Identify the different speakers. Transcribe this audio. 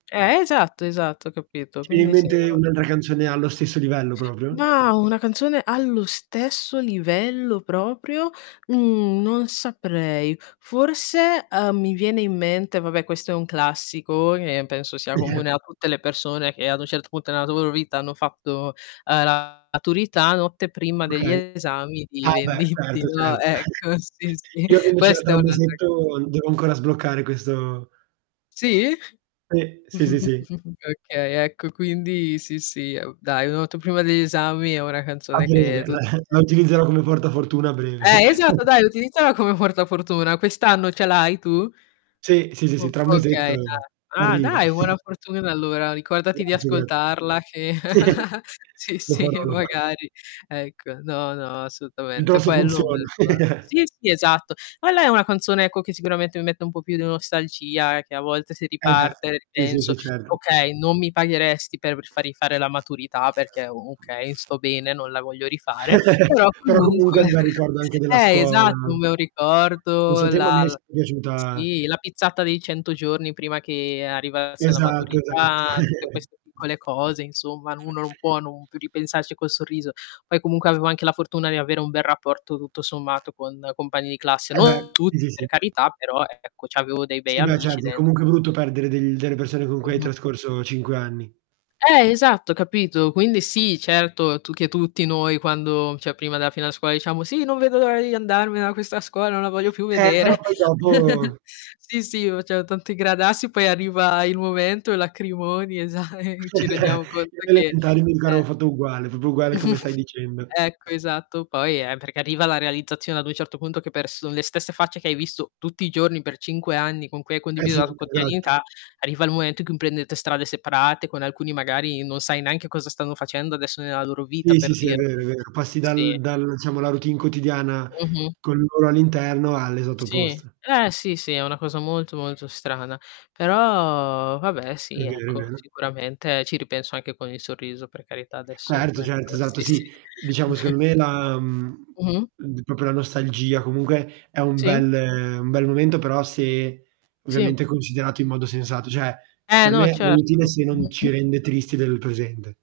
Speaker 1: Eh, esatto, esatto capito,
Speaker 2: Ti viene in
Speaker 1: quindi sì,
Speaker 2: mente
Speaker 1: no
Speaker 2: un una canzone allo stesso livello proprio?
Speaker 1: Na, una canzone allo stesso livello proprio, mhmm, non saprei. Forse, ehm, mi viene in mente vabbè questo è un classico, che penso sia comune a tutte le persone che ad un certo punto nella loro vita hanno fatto, uhm, la maturità Notte prima degli
Speaker 2: Okay.
Speaker 1: esami di
Speaker 2: Ah beh,
Speaker 1: Venditti,
Speaker 2: certo,
Speaker 1: no.
Speaker 2: certo.
Speaker 1: Ecco, sì, sì,
Speaker 2: Io avendocela
Speaker 1: questa
Speaker 2: tra
Speaker 1: è
Speaker 2: 1
Speaker 1: un'altra canz
Speaker 2: mesetto, devo ancora sbloccare questo
Speaker 1: Sì?
Speaker 2: Sì, sì, sì, sì.
Speaker 1: Okay, ecco, quindi sì, sì, è uhm, dai "Notte prima degli esami" è una
Speaker 2: A
Speaker 1: canzone che
Speaker 2: breve, la
Speaker 1: tutti
Speaker 2: la
Speaker 1: ecco
Speaker 2: utilizzerò come
Speaker 1: [unintelligible]
Speaker 2: portafortuna a breve.
Speaker 1: eh, esatto dai, utilizzala come portafortuna. Quest'anno ce l'hai tu?
Speaker 2: Sì, sì, sì, sì,
Speaker 1: O
Speaker 2: tra 1
Speaker 1: okay,
Speaker 2: mesetto
Speaker 1: [unintelligible] ah,
Speaker 2: arriva.
Speaker 1: dai, buona fortuna, allora, ricordati di
Speaker 2: Grazie, graz
Speaker 1: ascoltarla che sì,
Speaker 2: Lo
Speaker 1: sì
Speaker 2: farò, lo farò.
Speaker 1: magari, ecco, no, no,
Speaker 2: Vedrò
Speaker 1: assolutamente,
Speaker 2: se
Speaker 1: quello
Speaker 2: funziona.
Speaker 1: [unintelligible] sì, sì esatto. Ma lei è una canzone, ecco che sicuramente mi mette un po' più di nostalgia, eh, che a volte si
Speaker 2: Eh beh,
Speaker 1: riparte,
Speaker 2: sì, sì,
Speaker 1: penso.
Speaker 2: sì, certo.
Speaker 1: Okay, non mi pagheresti per rifa rifare la maturità perché, okay, sto bene, non la voglio rifare, però
Speaker 2: Però comunque è
Speaker 1: comunque
Speaker 2: un bel ricordo anche della
Speaker 1: eh,
Speaker 2: scuola.
Speaker 1: esatto un bel
Speaker 2: Non so
Speaker 1: ricordo,
Speaker 2: te, ma mi
Speaker 1: la
Speaker 2: è
Speaker 1: l
Speaker 2: sempre piaciuta
Speaker 1: sì la pizzata dei 100 giorni prima che arrivasse la
Speaker 2: Esatto, esatto.
Speaker 1: maturità, tutte queste piccole cose, insomma, uno non può non più ripensarci col sorriso. Poi comunque avevo anche la fortuna di avere un bel rapporto, tutto sommato, con compagni di classe,
Speaker 2: Eh beh,
Speaker 1: non
Speaker 2: sì, sì,
Speaker 1: tutti, per
Speaker 2: sì.
Speaker 1: carità, però ecco c'avevo dei bei
Speaker 2: Sì beh,
Speaker 1: amici
Speaker 2: certo, è
Speaker 1: dent
Speaker 2: comunque brutto perdere degl delle persone con cui hai
Speaker 1: Mh-mh.
Speaker 2: trascorso 5 anni.
Speaker 1: Eh esatto, capito, quindi sì, certo tu che tutti noi quando cioè prima della fine della scuola, diciamo: "Sì, non vedo l'ora di andarmene da questa scuola, non la voglio più
Speaker 2: Eh, però
Speaker 1: vedere".
Speaker 2: poi dopo
Speaker 1: Sì, sì faceva tanto i gradassi poi arriva il momento, lacrimoni esa e ci rendiamo conto
Speaker 2: Io alle
Speaker 1: che
Speaker 2: elementari mi ricordo
Speaker 1: eh.
Speaker 2: avevo fatto uguale, proprio uguale come stai dicendo.
Speaker 1: Ecco, esatto, poi eh, perché arriva la realizzazione ad un certo punto che pers son le stesse facce che hai visto tutti i giorni per 5 anni, con cui hai
Speaker 2: Eh
Speaker 1: condiviso
Speaker 2: sì,
Speaker 1: la tu
Speaker 2: esatto.
Speaker 1: quotidianità, arriva il momento in cui prendete strade separate. Con alcuni magari, non sai neanche cosa stanno facendo adesso nella loro vita,
Speaker 2: Sì, sì,
Speaker 1: per
Speaker 2: sì, è vero
Speaker 1: dirti.
Speaker 2: è vero,
Speaker 1: Sì,
Speaker 2: passi dal
Speaker 1: sì.
Speaker 2: dal diciamo la routine quotidiana,
Speaker 1: Mh-mh.
Speaker 2: con loro all'interno, all'esatto
Speaker 1: Sì,
Speaker 2: opposto.
Speaker 1: eh sì, sì, è una cosa molto, molto strana, però, vabbè,
Speaker 2: È
Speaker 1: sì,
Speaker 2: vero, è
Speaker 1: ecco,
Speaker 2: vero.
Speaker 1: sicuramente ci ripenso anche con il sorriso, per carità, adesso.
Speaker 2: Certo,
Speaker 1: Ecco,
Speaker 2: certo, esatto,
Speaker 1: sì, sì.
Speaker 2: sì. Diciamo, secondo me, la, mhmm,
Speaker 1: Mh-mh.
Speaker 2: l d proprio la nostalgia comunque è un
Speaker 1: Sì.
Speaker 2: bel un bel momento, però se
Speaker 1: Sì.
Speaker 2: ovviamente considerato in modo sensato, cioè,
Speaker 1: Eh
Speaker 2: per
Speaker 1: no,
Speaker 2: me è utile
Speaker 1: certo.
Speaker 2: se non ci
Speaker 1: Mh-mh.
Speaker 2: rende tristi del presente.